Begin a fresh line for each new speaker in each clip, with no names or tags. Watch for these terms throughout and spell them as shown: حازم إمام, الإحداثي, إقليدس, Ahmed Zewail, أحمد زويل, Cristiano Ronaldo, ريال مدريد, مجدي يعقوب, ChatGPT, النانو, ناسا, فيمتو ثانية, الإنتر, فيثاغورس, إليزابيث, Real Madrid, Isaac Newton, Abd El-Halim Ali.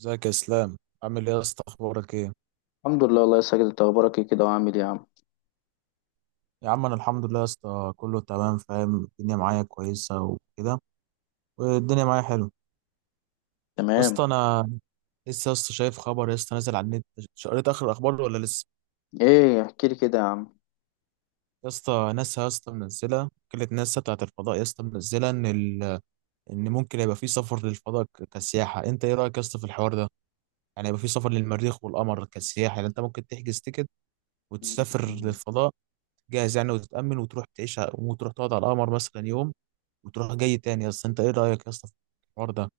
ازيك يا اسلام؟ عامل ايه يا اسطى؟ اخبارك ايه؟
الحمد لله والله يا ساجد، انت اخبارك ايه كده وعامل ايه يا عم؟
يا عم، انا الحمد لله يا اسطى، كله تمام، فاهم الدنيا معايا كويسه وكده، والدنيا معايا حلو يا
تمام.
اسطى. انا لسه يا اسطى شايف خبر يا اسطى نازل على النت. قريت اخر الاخبار ولا لسه؟
ايه، احكي لي كده يا عم.
يا اسطى ناسا يا اسطى منزله، وكاله ناسا بتاعت الفضاء يا اسطى منزله ان ان ممكن يبقى في سفر للفضاء كسياحه. انت ايه رايك يا اسطى في الحوار ده؟ يعني يبقى في سفر للمريخ والقمر كسياحه، يعني انت ممكن تحجز تيكت وتسافر
مم.
للفضاء جاهز، يعني وتتامن وتروح تعيش وتروح تقعد على القمر مثلا يوم وتروح جاي تاني. يا اسطى انت ايه رايك يا اسطى في الحوار ده؟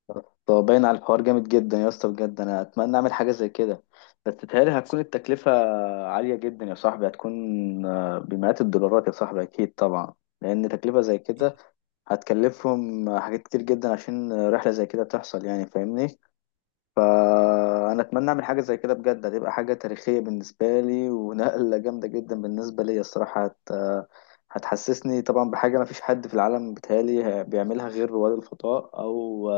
طب باين على الحوار جامد جدا يا اسطى بجد، انا اتمنى اعمل حاجه زي كده، بس تتهيألي هتكون التكلفه عاليه جدا يا صاحبي. هتكون بمئات الدولارات يا صاحبي اكيد طبعا، لان تكلفه زي كده هتكلفهم حاجات كتير جدا عشان رحله زي كده تحصل، يعني فاهمني. فانا اتمنى اعمل حاجه زي كده بجد، هتبقى حاجه تاريخيه بالنسبه لي ونقله جامده جدا بالنسبه لي الصراحه. هتحسسني طبعا بحاجه ما فيش حد في العالم بيتهيألي بيعملها غير رواد الفضاء او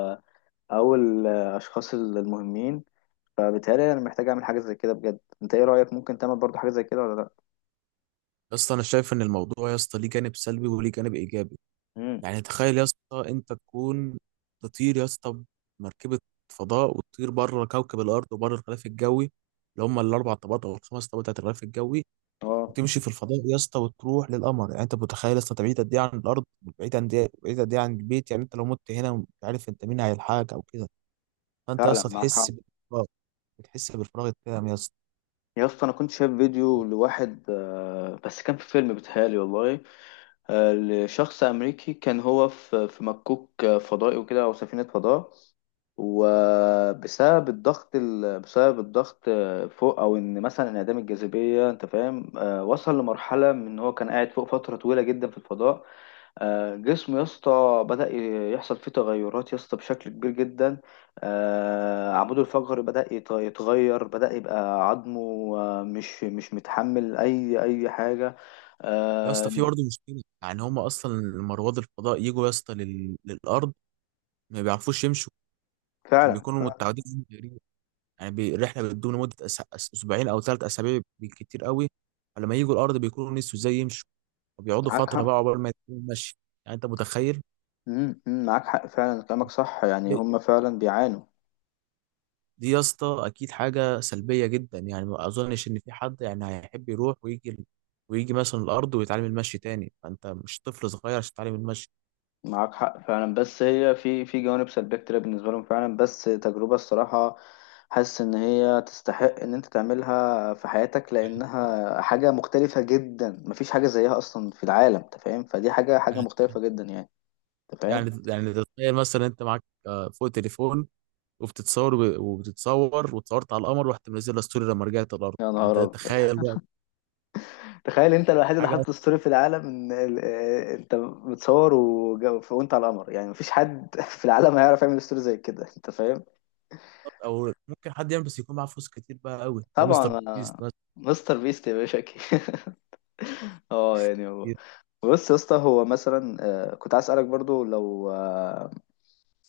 او الاشخاص المهمين. فبالتالي انا محتاج اعمل حاجه زي كده بجد. انت ايه رايك؟ ممكن تعمل برضو حاجه زي كده ولا لا؟
يا اسطى انا شايف ان الموضوع يا اسطى ليه جانب سلبي وليه جانب ايجابي.
امم،
يعني تخيل يا اسطى انت تكون تطير يا اسطى بمركبه فضاء وتطير بره كوكب الارض وبره الغلاف الجوي اللي هم الاربع طبقات او الخمس طبقات بتاعت الغلاف الجوي،
اه
وتمشي في الفضاء يا اسطى وتروح للقمر. يعني انت متخيل يا اسطى بعيد قد ايه عن الارض؟ بعيد عن بعيد قد ايه عن البيت؟ يعني انت لو مت هنا مش عارف انت مين هيلحقك او كده. فانت يا
فعلا
اسطى
معاك حق.
تحس بالفراغ، بتحس بالفراغ التام يا اسطى.
يا اسطى انا كنت شايف فيديو لواحد بس كان في فيلم بيتهيألي والله، لشخص أمريكي، كان هو في مكوك فضائي وكده أو سفينة فضاء. وبسبب بسبب الضغط فوق، او ان مثلا انعدام الجاذبيه، انت فاهم، وصل لمرحله من ان هو كان قاعد فوق فتره طويله جدا في الفضاء. جسمه يا اسطى يحصل فيه تغيرات يا اسطى بشكل كبير جدا. عموده الفقري يتغير، بدا يبقى عظمه مش متحمل اي حاجه.
يا اسطى
آه،
في برضه مشكله، يعني هم اصلا لما رواد الفضاء يجوا يا اسطى للارض ما بيعرفوش يمشوا عشان
فعلا
بيكونوا متعودين على الجري. يعني الرحله بتدوم لمده اسبوعين او ثلاث اسابيع بالكتير قوي. فلما يجوا الارض بيكونوا نسوا ازاي يمشوا وبيقعدوا
معاك
فتره
حق.
بقى عقبال ما يكونوا ماشي. يعني انت متخيل؟
مم، مم، معاك حق فعلا، كلامك صح،
دي
يعني هم فعلا بيعانوا.
دي يا اسطى اكيد حاجه سلبيه جدا، يعني ما اظنش ان في حد يعني هيحب يروح ويجي ويجي مثلا الارض ويتعلم المشي تاني. فانت مش طفل صغير عشان تتعلم المشي.
معاك حق فعلا، بس هي في جوانب سلبية كتير بالنسبة لهم فعلا. بس تجربة الصراحة حاسس إن هي تستحق إن أنت تعملها في حياتك، لأنها حاجة مختلفة جدا، مفيش حاجة زيها أصلا في العالم، أنت فاهم. فدي حاجة حاجة مختلفة جدا يعني، أنت فاهم.
يعني تخيل مثلا انت معاك فوق تليفون، وبتتصور وبتتصور وتصورت على القمر ورحت منزلها ستوري لما رجعت الارض.
يا
يعني انت
نهار أبيض!
تخيل بقى
تخيل أنت الوحيد اللي
حاجه،
حاطط ستوري في العالم، إن أنت متصور وأنت على القمر، يعني مفيش حد في العالم هيعرف يعمل ستوري زي كده، أنت فاهم.
او ممكن حد يعمل بس يكون معاه فلوس كتير بقى قوي زي مستر
طبعا،
بيست. ناس
مستر بيست يا باشا أكيد. اه يعني هو،
كتير.
بص يا اسطى هو مثلا، كنت عايز اسالك برضو لو، آه،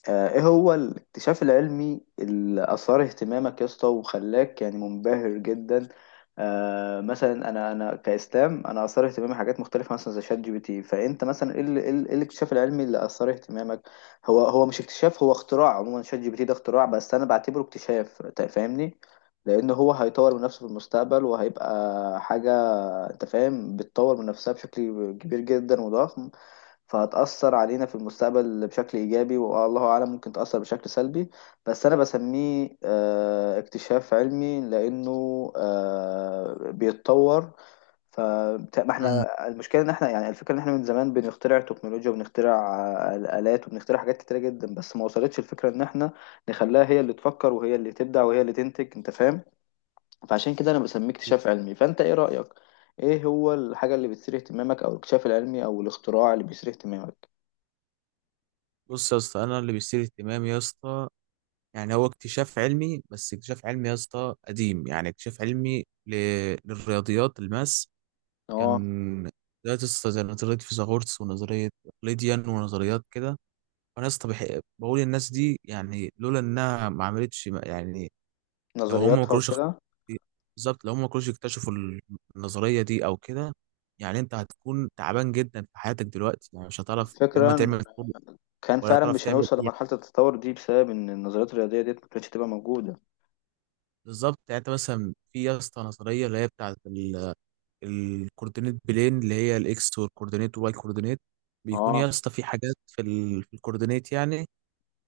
آه، ايه هو الاكتشاف العلمي اللي اثار اهتمامك يا اسطى وخلاك يعني منبهر جدا؟ مثلا انا كاسلام، انا اثار اهتمامي حاجات مختلفه مثلا زي شات جي بي تي. فانت مثلا ايه ال- إيه ال- إيه الاكتشاف العلمي اللي اثار اهتمامك؟ هو مش اكتشاف، هو اختراع. عموما شات جي بي تي ده اختراع بس انا بعتبره اكتشاف، أنت فاهمني. لان هو هيطور من نفسه في المستقبل وهيبقى حاجه، انت فاهم، بتطور من نفسها بشكل كبير جدا وضخم. فهتأثر علينا في المستقبل بشكل إيجابي، والله أعلم ممكن تأثر بشكل سلبي. بس أنا بسميه اكتشاف علمي لأنه بيتطور. ف ما
مم.
احنا المشكلة إن احنا، يعني الفكرة إن احنا من زمان بنخترع تكنولوجيا وبنخترع آلات وبنخترع حاجات كتيرة جدا، بس ما وصلتش الفكرة إن احنا نخليها هي اللي تفكر وهي اللي تبدع وهي اللي تنتج، أنت فاهم. فعشان كده أنا بسميه اكتشاف علمي. فأنت إيه رأيك؟ إيه هو الحاجة اللي بتثير اهتمامك، أو الاكتشاف العلمي أو الاختراع اللي بيثير اهتمامك؟
بص يا اسطى، انا اللي بيثير اهتمامي يا اسطى يعني هو اكتشاف علمي، بس اكتشاف علمي يا اسطى قديم. يعني اكتشاف علمي للرياضيات. الماس كان
اه،
نظريات يا اسطى زي نظريه فيثاغورس ونظريه اقليديان ونظريات كده. انا يا اسطى بقول الناس دي يعني لولا انها ما عملتش، يعني لو هم ما
نظرياتها
كانوش
وكده.
بالظبط، لو هم ما كانوش يكتشفوا النظريه دي او كده، يعني انت هتكون تعبان جدا في حياتك دلوقتي. يعني مش هتعرف يا اما
الفكرة
تعمل
إن
طب
كان
ولا
فعلا
هتعرف
مش
تعمل
هنوصل
ايه.
لمرحلة التطور دي بسبب إن النظريات الرياضية ديت ما كانتش تبقى موجودة.
بالظبط. يعني انت مثلا في يا اسطى نظريه اللي هي بتاعت الكوردينيت بلين، اللي هي الاكس والكوردينيت والواي كوردينيت. بيكون
اه.
يا اسطى في حاجات في في الكوردينيت، يعني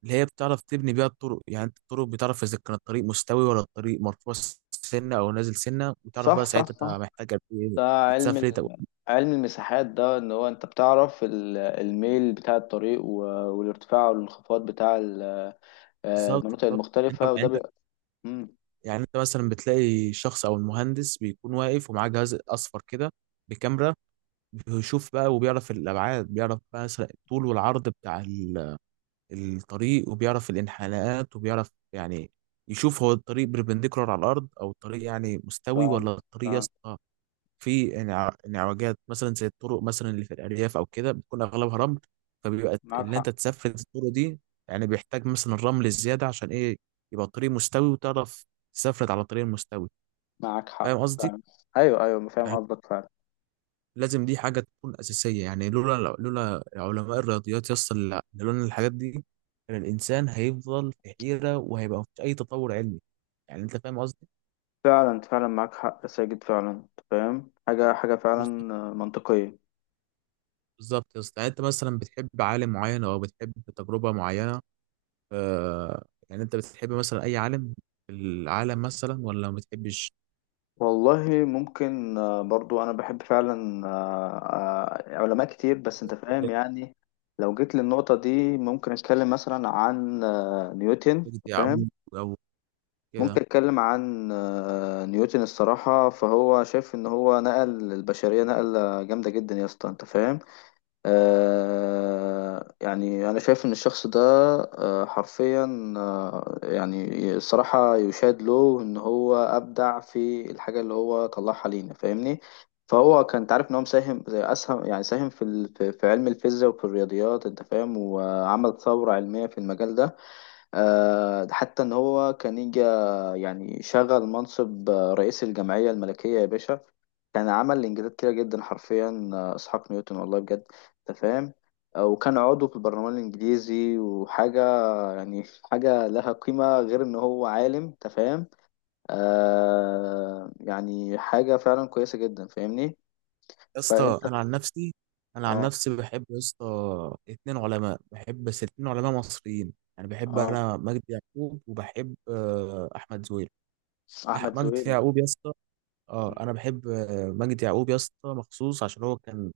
اللي هي بتعرف تبني بيها الطرق. يعني انت الطرق بتعرف اذا كان الطريق مستوي ولا الطريق مرفوع سنه او نازل سنه، وتعرف
صح،
بقى
صح،
ساعتها انت
صح.
محتاج قد ايه
ده علم
تسافر طب.
علم المساحات، ده إن هو أنت بتعرف الميل بتاع الطريق والارتفاع والانخفاض بتاع
بالظبط
المناطق
بالظبط. انت
المختلفة، وده
انت
بيبقى مم،
يعني انت مثلا بتلاقي شخص او المهندس بيكون واقف ومعاه جهاز اصفر كده بكاميرا، بيشوف بقى وبيعرف الابعاد، بيعرف بقى مثلا الطول والعرض بتاع الطريق، وبيعرف الانحناءات، وبيعرف يعني يشوف هو الطريق بربنديكولار على الارض او الطريق يعني مستوي،
فعلا.
ولا الطريق يا
فعلا
اسطى في انعوجات مثلا زي الطرق مثلا اللي في الارياف او كده بتكون اغلبها رمل. فبيبقى
معاك
اللي
حق.
انت تسفل الطرق دي يعني بيحتاج مثلا الرمل الزياده عشان ايه يبقى الطريق مستوي وتعرف تسفلت على الطريق المستوي.
معاك
فاهم
حق
قصدي؟
فعلا. أيوه، أيوه، فاهم
يعني
قصدك فعلا.
لازم دي حاجه تكون اساسيه. يعني لولا علماء الرياضيات يصل، لولا الحاجات دي كان الانسان هيفضل في حيره وهيبقى مفيش اي تطور علمي. يعني انت فاهم قصدي.
فعلا، فعلا معاك حق يا ساجد، فعلا أنت فاهم حاجة حاجة
بالظبط
فعلا منطقية.
بالظبط يا اسطى. يعني انت مثلا بتحب عالم معين او بتحب تجربه معينه؟ آه، يعني انت بتحب مثلا اي عالم في العالم مثلا ولا ما بتحبش؟
والله ممكن، برضو انا بحب فعلا علماء كتير، بس انت فاهم يعني. لو جيت للنقطة دي ممكن اتكلم مثلا عن نيوتن.
مجدي
فاهم.
يعقوب او كده.
ممكن اتكلم عن نيوتن الصراحة. فهو شايف ان هو نقل البشرية نقلة جامدة جدا يا اسطى، انت فاهم. يعني أنا شايف إن الشخص ده حرفيا يعني الصراحة يشاد له إن هو أبدع في الحاجة اللي هو طلعها لينا، فاهمني. فهو كان، تعرف إن هو مساهم زي أسهم، يعني ساهم في ال- في في علم الفيزياء وفي الرياضيات، أنت فاهم. وعمل ثورة علمية في المجال ده. حتى ان هو كان يجي يعني شغل منصب رئيس الجمعية الملكية يا باشا. كان عمل انجازات كتيرة جدا، حرفيا، اسحاق نيوتن والله بجد، انت فاهم. وكان عضو في البرلمان الانجليزي وحاجة يعني، حاجة لها قيمة غير ان هو عالم، انت فاهم. آه يعني حاجة فعلا كويسة جدا، فاهمني.
يا
فانت.
اسطى انا عن نفسي انا عن
اه.
نفسي بحب يا اسطى اتنين علماء. بحب بس اتنين علماء مصريين، يعني بحب
اه،
انا مجدي يعقوب وبحب احمد زويل.
احمد
مجدي
زويل.
يعقوب يا اسطى. اه انا بحب مجدي يعقوب يا اسطى مخصوص عشان هو كان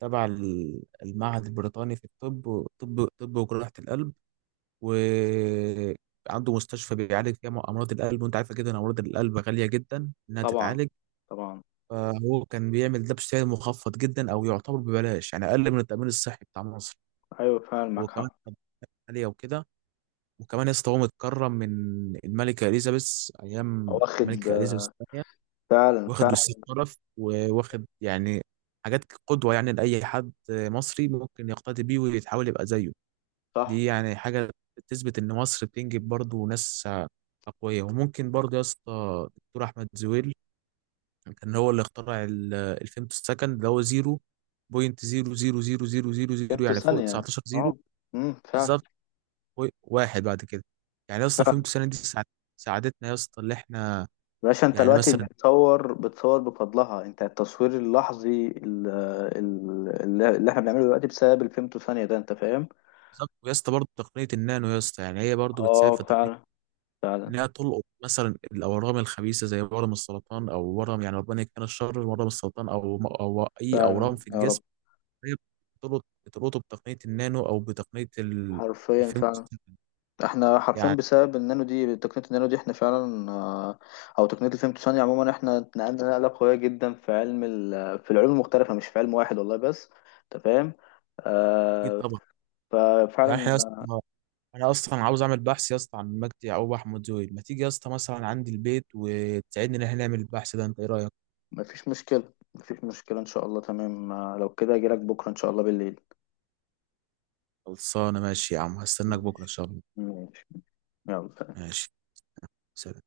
تبع المعهد البريطاني في الطب طب طب وجراحة القلب، وعنده مستشفى بيعالج فيها امراض القلب. وانت عارفه جدا امراض القلب غاليه جدا انها
طبعا.
تتعالج.
طبعا.
فهو كان بيعمل ده بسعر مخفض جدا، او يعتبر ببلاش يعني، اقل من التامين الصحي بتاع مصر.
ايوه فعلا
هو
معاك
كمان
حق.
كان عاليه وكده. وكمان يا اسطى هو متكرم من الملكه اليزابيث، ايام
واخد
الملكه اليزابيث الثانيه.
فعلا،
واخد
فعلا.
وسيم شرف وواخد يعني حاجات قدوه، يعني لاي حد مصري ممكن يقتدي بيه ويتحاول يبقى زيه.
صح.
دي يعني حاجة تثبت إن مصر بتنجب برضه ناس أقوياء. وممكن برضه يا اسطى دكتور أحمد زويل كان هو اللي اخترع الفيمتو سكند، اللي هو زيرو بوينت زيرو زيرو زيرو زيرو زيرو زيرو،
قيمته
يعني فوق
ثانية.
19
اه.
زيرو
امم. فعلا،
بالظبط واحد بعد كده. يعني يا اسطى
فعلا.
فيمتو سكند دي ساعدتنا يا اسطى اللي احنا
باشا، انت
يعني
دلوقتي
مثلا.
بتصور بفضلها انت. التصوير اللحظي اللي احنا بنعمله دلوقتي بسبب الفيمتو ثانية ده، انت فاهم.
بالظبط. ويا اسطى برضه تقنية النانو يا اسطى، يعني هي برضه بتساعد
اه
في تقنية
فعلا. فعلا.
انها تلقط مثلا الاورام الخبيثه زي ورم السرطان او ورم، يعني ربنا يكفينا الشر، ورم السرطان او اي اورام
فعلا
في
يا
الجسم.
رب.
هي بتلقطه بتقنيه النانو او بتقنيه
حرفيا
الفيلم.
فعلا. احنا حرفيا
يعني
بسبب النانو دي، تقنية النانو دي، احنا فعلا، او تقنية الفيمتو ثانية عموما، احنا اتنقلنا نقلة قوية جدا في علم في العلوم المختلفة مش في علم واحد والله، بس انت فاهم.
اكيد
آه،
طبعا. يعني احنا يا اسطى
ففعلا.
انا اصلا عاوز اعمل بحث يا اسطى عن مجدي يعقوب احمد زويل. ما تيجي يا اسطى مثلا عندي البيت وتساعدني ان احنا نعمل البحث ده؟ انت ايه رايك؟
مفيش مشكلة، مفيش مشكلة إن شاء الله. تمام، لو كده أجيلك بكرة إن شاء الله بالليل.
خلصانه. ماشي يا عم، هستناك بكره ان
ماشي.
شاء الله.
ماشي. يلا.
ماشي. سلام.